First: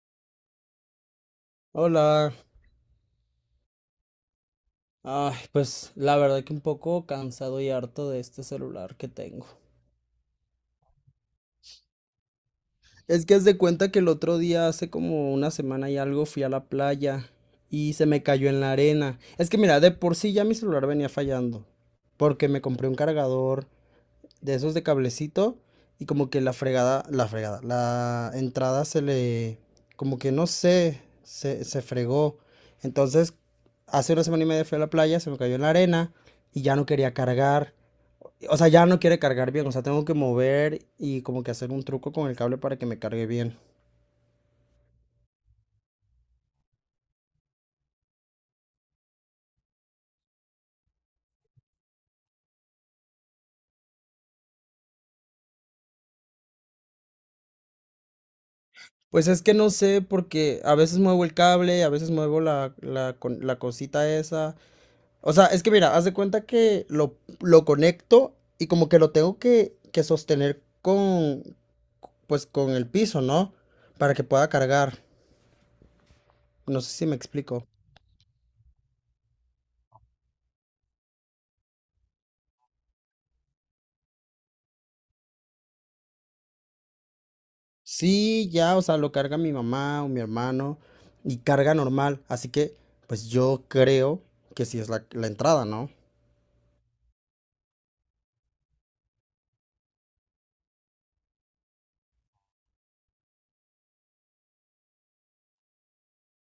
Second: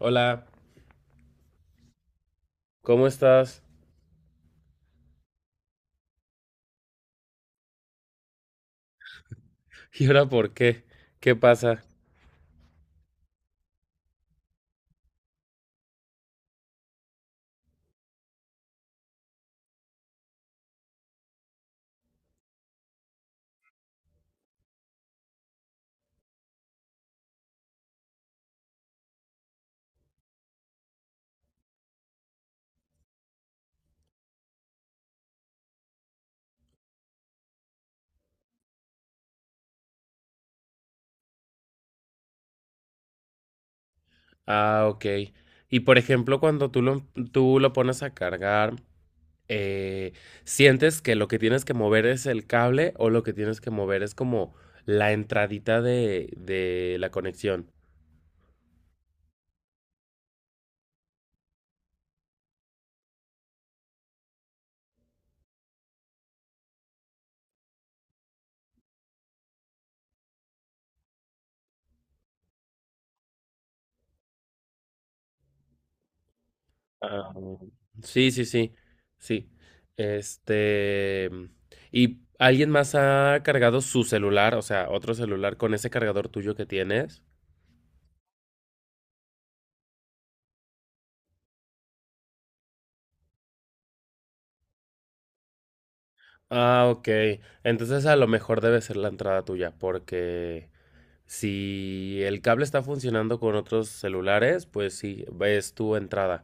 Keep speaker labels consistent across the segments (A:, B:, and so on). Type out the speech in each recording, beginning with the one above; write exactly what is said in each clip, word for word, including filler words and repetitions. A: Hola,
B: Hola.
A: ¿cómo estás?
B: Ay, pues la verdad que un poco cansado y harto de este celular que tengo.
A: ¿Y ahora por qué? ¿Qué pasa?
B: Es que haz de cuenta que el otro día, hace como una semana y algo, fui a la playa y se me cayó en la arena. Es que mira, de por sí ya mi celular venía fallando porque me compré un cargador de esos de cablecito y como que la fregada, la fregada, la entrada se le, como que no sé, se, se fregó. Entonces, hace una semana y media fui a la playa, se me cayó en la arena y ya no quería cargar. O sea, ya no quiere cargar bien, o sea, tengo que mover y como que hacer un truco con el cable para que me cargue bien.
A: Ah, ok. Y por ejemplo, cuando tú lo, tú lo pones a cargar, eh, ¿sientes que lo que tienes que mover es el cable o lo que tienes que mover es como la entradita de, de la conexión?
B: Pues es que no sé, porque a veces muevo el cable, a veces muevo la, la, con- la cosita esa. O sea, es que mira, haz de cuenta que lo, lo conecto y como que lo tengo que, que sostener con, pues con el piso, ¿no? Para que pueda cargar. No sé si me
A: Ah,
B: explico.
A: sí, sí, sí, sí. Este... ¿Y alguien más ha cargado su celular, o sea, otro celular con ese cargador tuyo que tienes?
B: Sí, ya, o sea, lo carga mi mamá o mi hermano y carga normal. Así que, pues yo creo que sí es la, la entrada, ¿no?
A: Ah, ok. Entonces a lo mejor debe ser la entrada tuya, porque si el cable está funcionando con otros celulares, pues sí, es tu entrada.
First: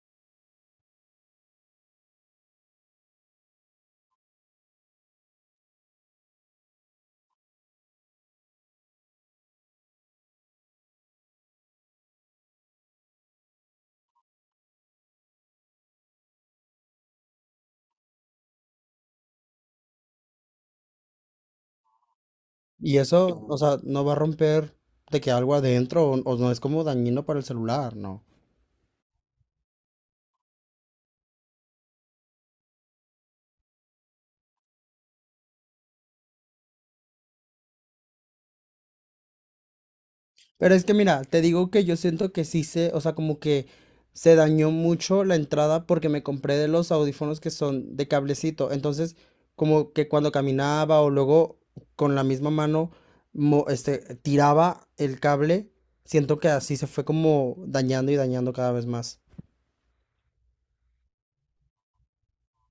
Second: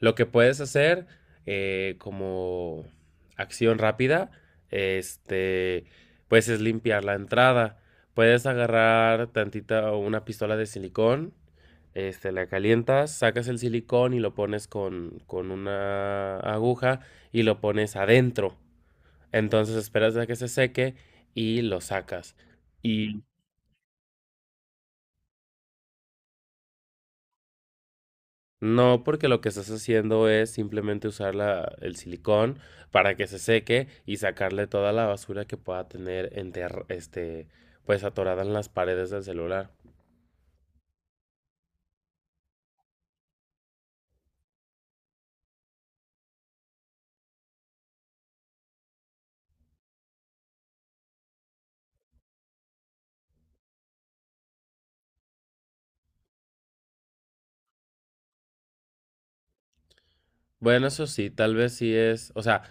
A: Lo que puedes hacer eh, como acción rápida, este, pues es limpiar la entrada. Puedes agarrar tantita o una pistola de silicón, este, la calientas, sacas el silicón y lo pones con, con una aguja y lo pones adentro. Entonces esperas a que se seque y lo sacas.
B: Y
A: Y
B: eso, o sea, no va a romper de que algo adentro o, o no es como dañino para el celular, ¿no?
A: no, porque lo que estás haciendo es simplemente usar la- el silicón para que se seque y sacarle toda la basura que pueda tener enter- este, pues atorada en las paredes del celular.
B: Pero es que mira, te digo que yo siento que sí se, o sea, como que se dañó mucho la entrada porque me compré de los audífonos que son de cablecito. Entonces, como que cuando caminaba o luego con la misma mano mo- este, tiraba el cable, siento que así se fue como dañando y dañando cada vez más.
A: Bueno, eso sí, tal vez sí es, o sea,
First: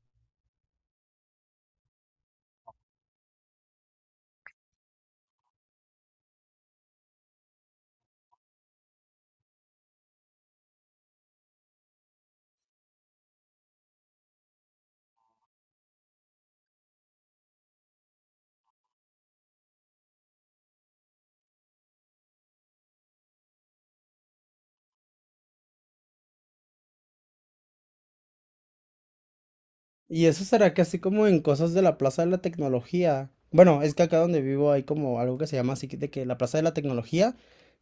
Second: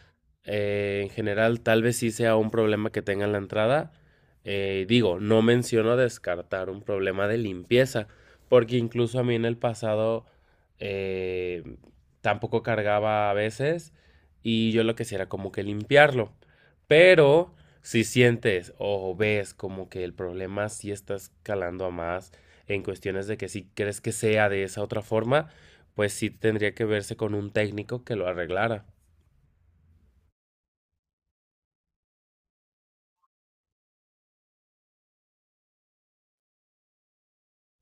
A: eh, en general tal vez sí sea un problema que tenga en la entrada. Eh, digo, no menciono descartar un problema de limpieza, porque incluso a mí en el pasado eh, tampoco cargaba a veces y yo lo que hacía era como que limpiarlo. Pero si sientes o ves como que el problema sí está escalando a más en cuestiones de que si crees que sea de esa otra forma, pues sí tendría que verse con un técnico que lo arreglara.
B: Y eso será que así como en cosas de la Plaza de la Tecnología. Bueno, es que acá donde vivo hay como algo que se llama así de que la Plaza de la Tecnología.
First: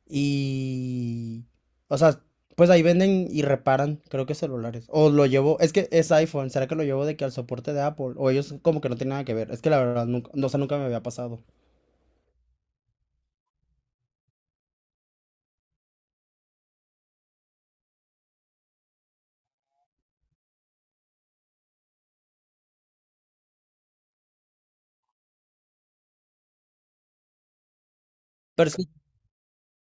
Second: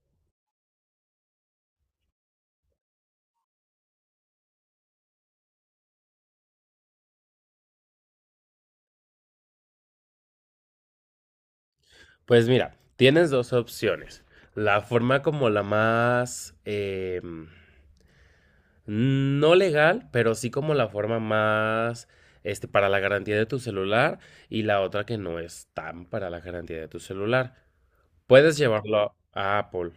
B: Y... O sea, pues ahí venden y reparan, creo que celulares. O lo llevo, es que es iPhone, ¿será que lo llevo de que al soporte de Apple? O ellos como que no tienen nada que ver. Es que la verdad, nunca, no, o sea, nunca me había pasado.
A: Pues mira, tienes dos opciones. La forma como la más... eh, no legal, pero sí como la forma más este, para la garantía de tu celular y la otra que no es tan para la garantía de tu celular. Puedes
B: Pero es
A: llevarlo a Apple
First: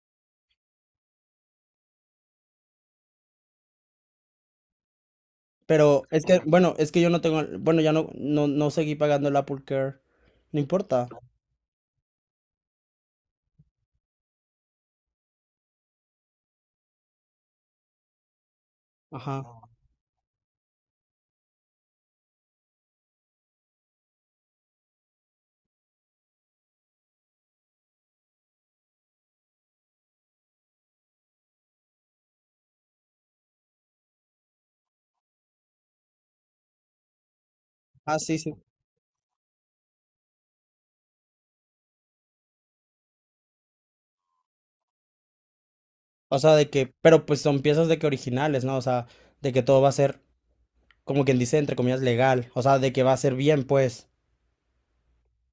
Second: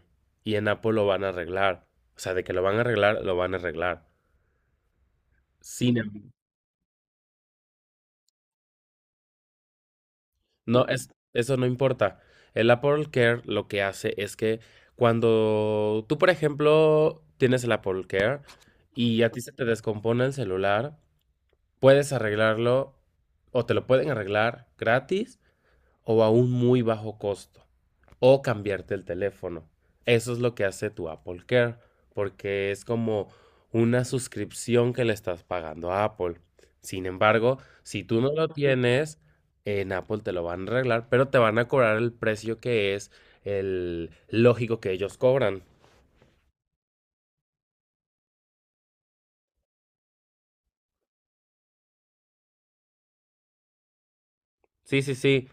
A: y en Apple lo van a arreglar. O sea, de que lo van a arreglar, lo van a arreglar. Sin,
B: pero es
A: em-
B: que, bueno, es que yo no tengo, bueno, ya no, no, no seguí pagando el Apple Care. No
A: No,
B: importa.
A: es, eso no importa. El Apple Care lo que hace es que cuando tú, por ejemplo, tienes el Apple Care y a ti se
B: Ajá.
A: te descompone el celular, puedes arreglarlo o te lo pueden arreglar gratis o a un muy bajo costo o cambiarte el teléfono. Eso es lo que hace tu Apple Care porque es como una suscripción que le estás pagando a Apple. Sin embargo, si
B: Ah,
A: tú no
B: sí,
A: lo
B: sí.
A: tienes, en Apple te lo van a arreglar, pero te van a cobrar el precio que es el lógico que ellos cobran.
B: O sea, de que, pero pues son piezas de que originales, ¿no? O sea, de que todo va a ser, como quien dice, entre comillas, legal. O sea, de que va a ser bien, pues.
A: Sí, sí, sí.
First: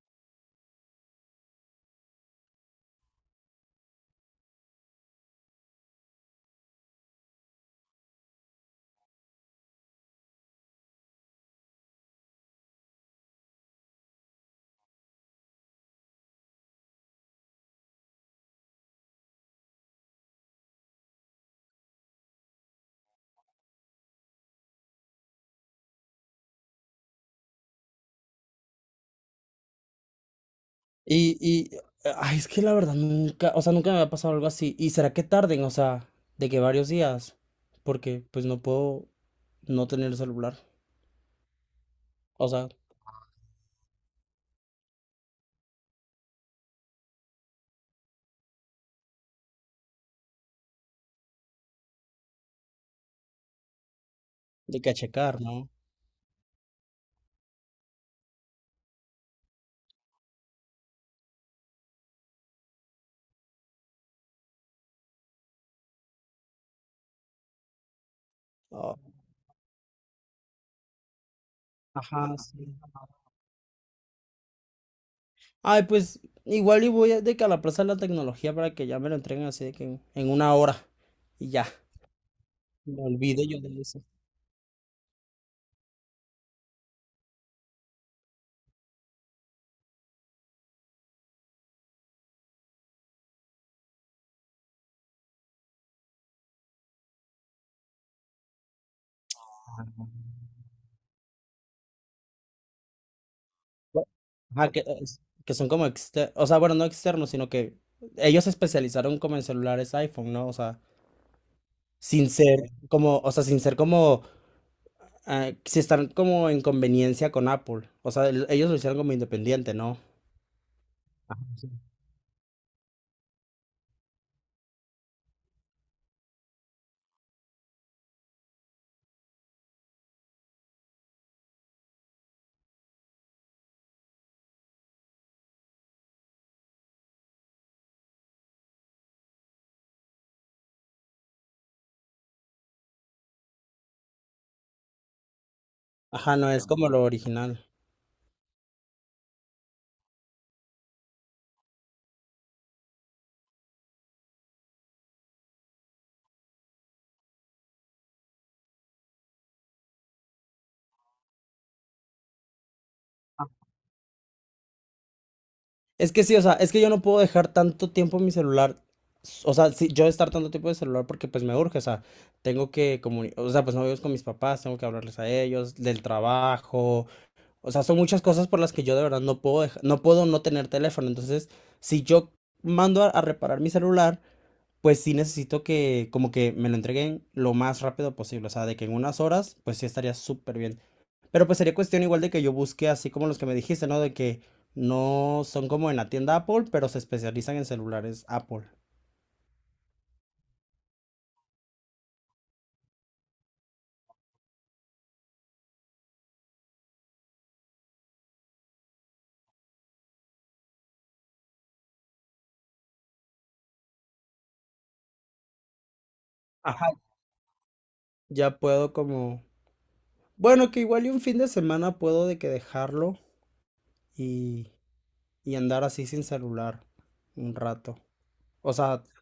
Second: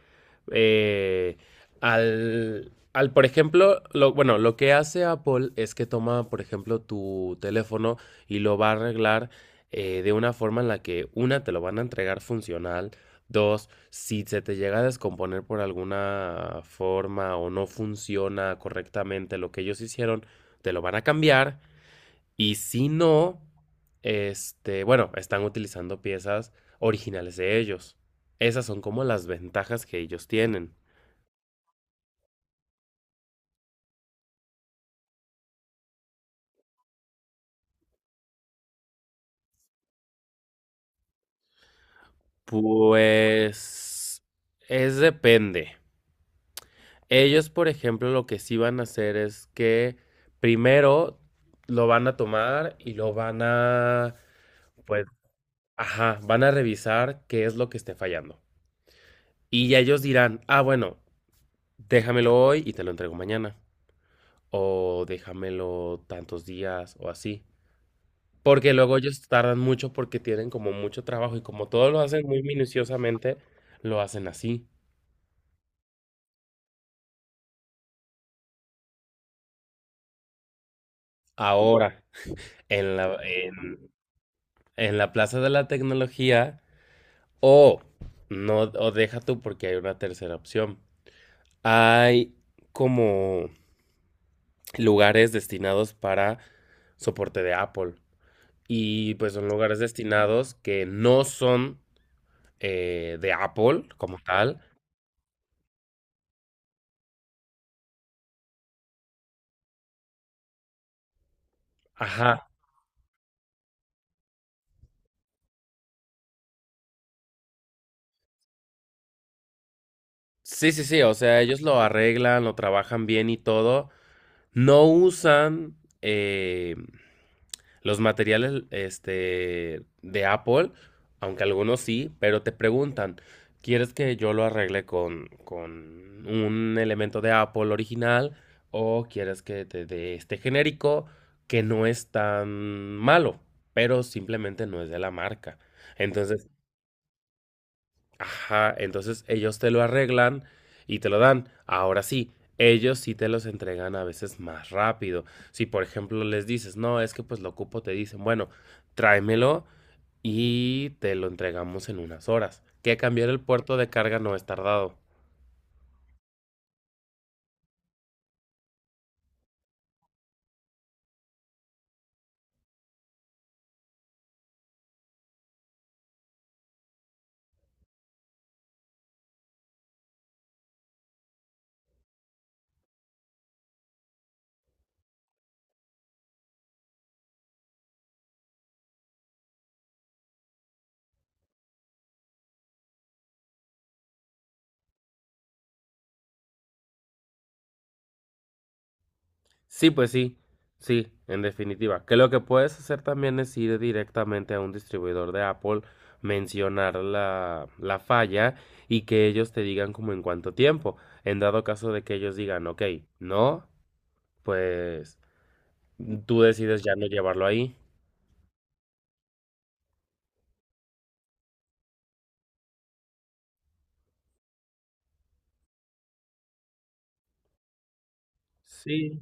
A: Eh, al, al, por ejemplo, lo, bueno, lo que hace Apple es que toma, por ejemplo, tu teléfono y lo va a arreglar eh, de una forma en la que, una, te lo van a entregar funcional, dos, si se te llega a descomponer por alguna forma o no funciona correctamente lo que ellos hicieron, te lo van a cambiar y si no, este, bueno, están utilizando piezas originales de ellos. Esas son como las ventajas que ellos tienen.
B: Y, y, ay, es que la verdad nunca, o sea, nunca me ha pasado algo así. ¿Y será que tarden? O sea, de que varios días, porque pues no puedo no tener el celular. O sea,
A: Pues es depende. Ellos, por ejemplo, lo que sí van a hacer es que primero lo van a tomar y lo van a,
B: de que a
A: pues,
B: checar, ¿no?
A: ajá, van a revisar qué es lo que esté fallando. Y ya ellos dirán, ah, bueno, déjamelo hoy y te lo entrego mañana. O déjamelo tantos días o así. Porque
B: Oh,
A: luego ellos tardan mucho porque tienen como mucho trabajo y como todos lo hacen
B: ajá,
A: muy
B: sí.
A: minuciosamente, lo hacen así.
B: Ay, pues igual y voy a- de que a la Plaza de la Tecnología para que ya me lo entreguen así de que en, en una hora y ya.
A: Ahora, en
B: Me
A: la,
B: olvido yo de
A: en,
B: eso.
A: en la Plaza de la Tecnología, o no, o deja tú porque hay una tercera opción. Hay como lugares destinados para soporte de Apple. Y pues son lugares destinados que no son eh, de Apple
B: Bu-
A: como tal.
B: Ajá, que, es- que son como externos, o sea, bueno, no externos, sino que ellos se especializaron como en celulares iPhone, ¿no? O sea, sin
A: Ajá.
B: ser como, o sea, sin ser como ah, si están como en conveniencia con Apple. O sea, el- ellos lo hicieron como independiente, ¿no?
A: Sí, sí, sí, o sea, ellos lo
B: Sí.
A: arreglan, lo trabajan bien y todo. No usan eh, los materiales este, de Apple, aunque algunos sí, pero te preguntan, ¿quieres que yo lo arregle con, con un elemento de Apple original o quieres que te dé este genérico que no es tan malo, pero simplemente no es de la marca?
B: Ajá,
A: Entonces,
B: no, es como lo original.
A: ajá, entonces ellos te lo arreglan y te lo dan. Ahora sí, ellos sí te los entregan a veces más rápido. Si por ejemplo les dices, no, es que pues lo ocupo, te dicen, bueno, tráemelo y te lo entregamos en unas horas. Que cambiar el puerto de carga no es tardado.
B: Es que sí, o sea, es que yo no puedo dejar tanto tiempo en mi celular. S- O sea, sí, yo estar tanto tiempo en el celular porque pues me urge, o sea, tengo que comunicar, o sea, pues no vivo con mis papás, tengo que hablarles a ellos, del trabajo, o sea, son muchas cosas por las que yo de verdad no puedo deja- no puedo no tener teléfono. Entonces, si yo mando a, a reparar mi celular, pues sí necesito que como que me lo entreguen lo más rápido posible, o sea, de que en unas horas, pues sí estaría súper bien. Pero pues sería cuestión igual de que yo busque así como los que me dijiste, ¿no? De que no son como en la tienda Apple, pero se especializan en celulares Apple.
A: Sí, pues sí, sí, en definitiva. Que lo que puedes hacer también es ir directamente a un distribuidor de Apple, mencionar la, la falla y que ellos te digan como en cuánto tiempo. En dado caso de que ellos digan, ok, no, pues tú decides ya
B: Ajá.
A: no llevarlo ahí.
B: Ya puedo como... Bueno, que igual y un fin de semana puedo de que dejarlo y, y andar así sin celular un rato. O sea,
A: Sí.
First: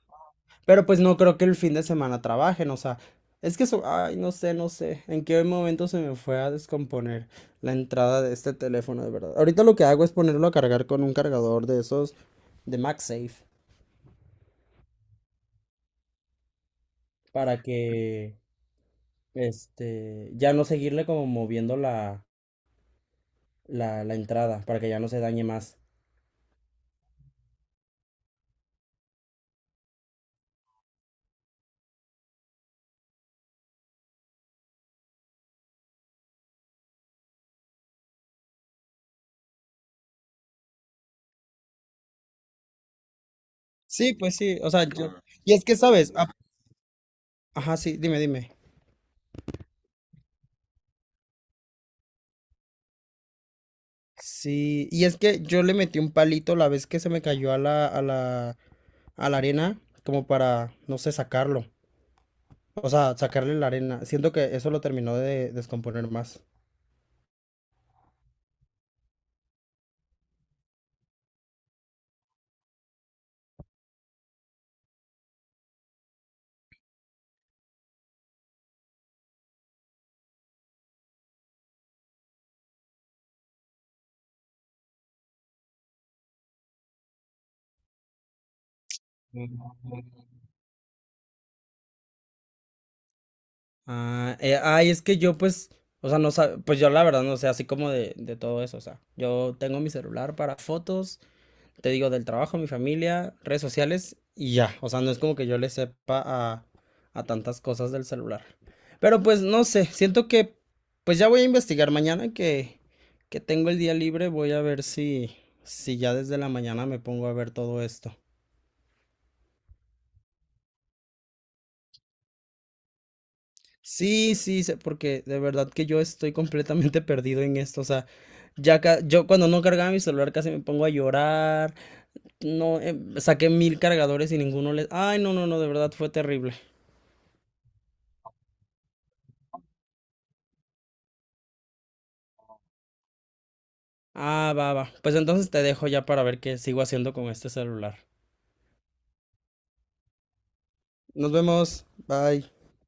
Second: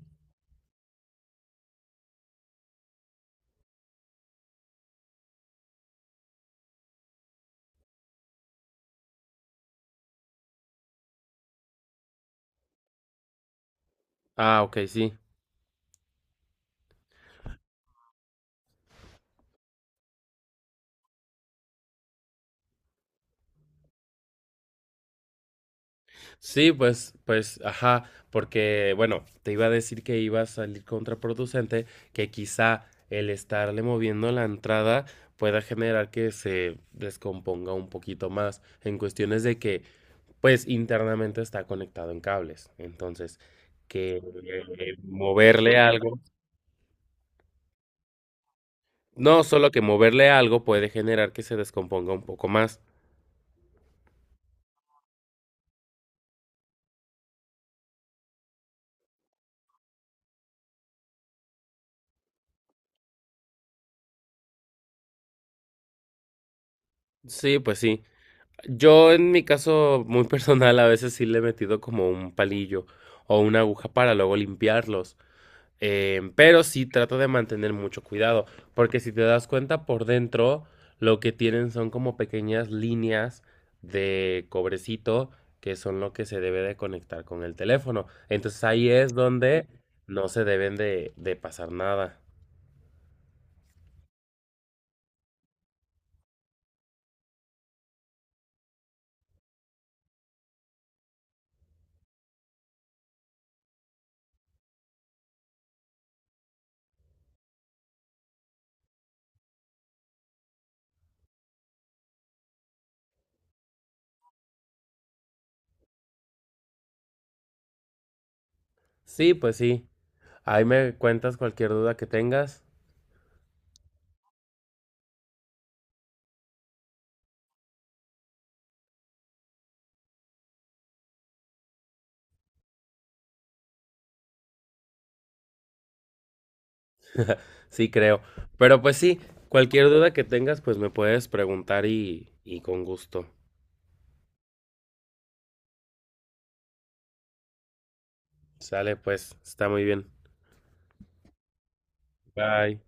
B: pero pues no creo que el fin de semana trabajen, o sea, es que eso, ay, no sé, no sé, en qué momento se me fue a descomponer la entrada de este teléfono, de verdad. Ahorita lo que hago es ponerlo a cargar con un cargador de esos de MagSafe
A: Ah, ok, sí.
B: para que, este, ya no seguirle como moviendo la, la, la entrada, para que ya no se dañe más.
A: Sí, pues, pues, ajá, porque, bueno, te iba a decir que iba a salir contraproducente, que quizá el estarle moviendo la entrada pueda generar que se descomponga un poquito más en cuestiones de que, pues, internamente está conectado en cables. Entonces,
B: Sí,
A: que
B: pues sí, o sea,
A: eh,
B: yo... Y es que,
A: moverle
B: ¿sabes?
A: algo,
B: Ah, Ajá, sí, dime, dime.
A: no, solo que moverle algo puede generar que se descomponga un poco más.
B: Sí, y es que yo le metí un palito la vez que se me cayó a la, a la, a la arena, como para, no sé, sacarlo. O sea, sacarle la arena. Siento que eso lo terminó de descomponer más.
A: Sí, pues sí. Yo en mi caso muy personal a veces sí le he metido como un palillo o una aguja para luego limpiarlos. eh, pero sí trato de mantener mucho cuidado, porque si te das cuenta por dentro lo que tienen son como pequeñas líneas de cobrecito que son lo que se debe de conectar con el teléfono. Entonces ahí es donde no se deben de, de pasar nada.
B: Ah, eh, ay, es que yo pues, o sea, no sab- pues yo la verdad no sé así como de, de todo eso, o sea, yo tengo mi celular para fotos te digo, del trabajo, mi familia, redes sociales y ya. O sea, no es como que yo le sepa a, a tantas cosas del celular. Pero pues no sé, siento que pues ya voy a investigar mañana que, que tengo el día libre, voy a ver si, si ya desde la mañana me pongo a ver todo esto.
A: Sí, pues sí. Ahí me cuentas cualquier duda que tengas.
B: Sí, sí, sé- porque de verdad que yo estoy completamente perdido en esto, o sea, ya ca- yo cuando no cargaba mi celular casi me pongo a llorar, no, em, saqué mil cargadores y ninguno les... Ay, no, no, no, de verdad fue terrible.
A: Sí, creo. Pero pues sí, cualquier duda que tengas, pues me puedes preguntar y, y con gusto.
B: Ah, va, va. Pues entonces te dejo ya para ver qué sigo haciendo con este celular.
A: Sale, pues, está muy bien.
B: Nos vemos. Bye.
A: Bye.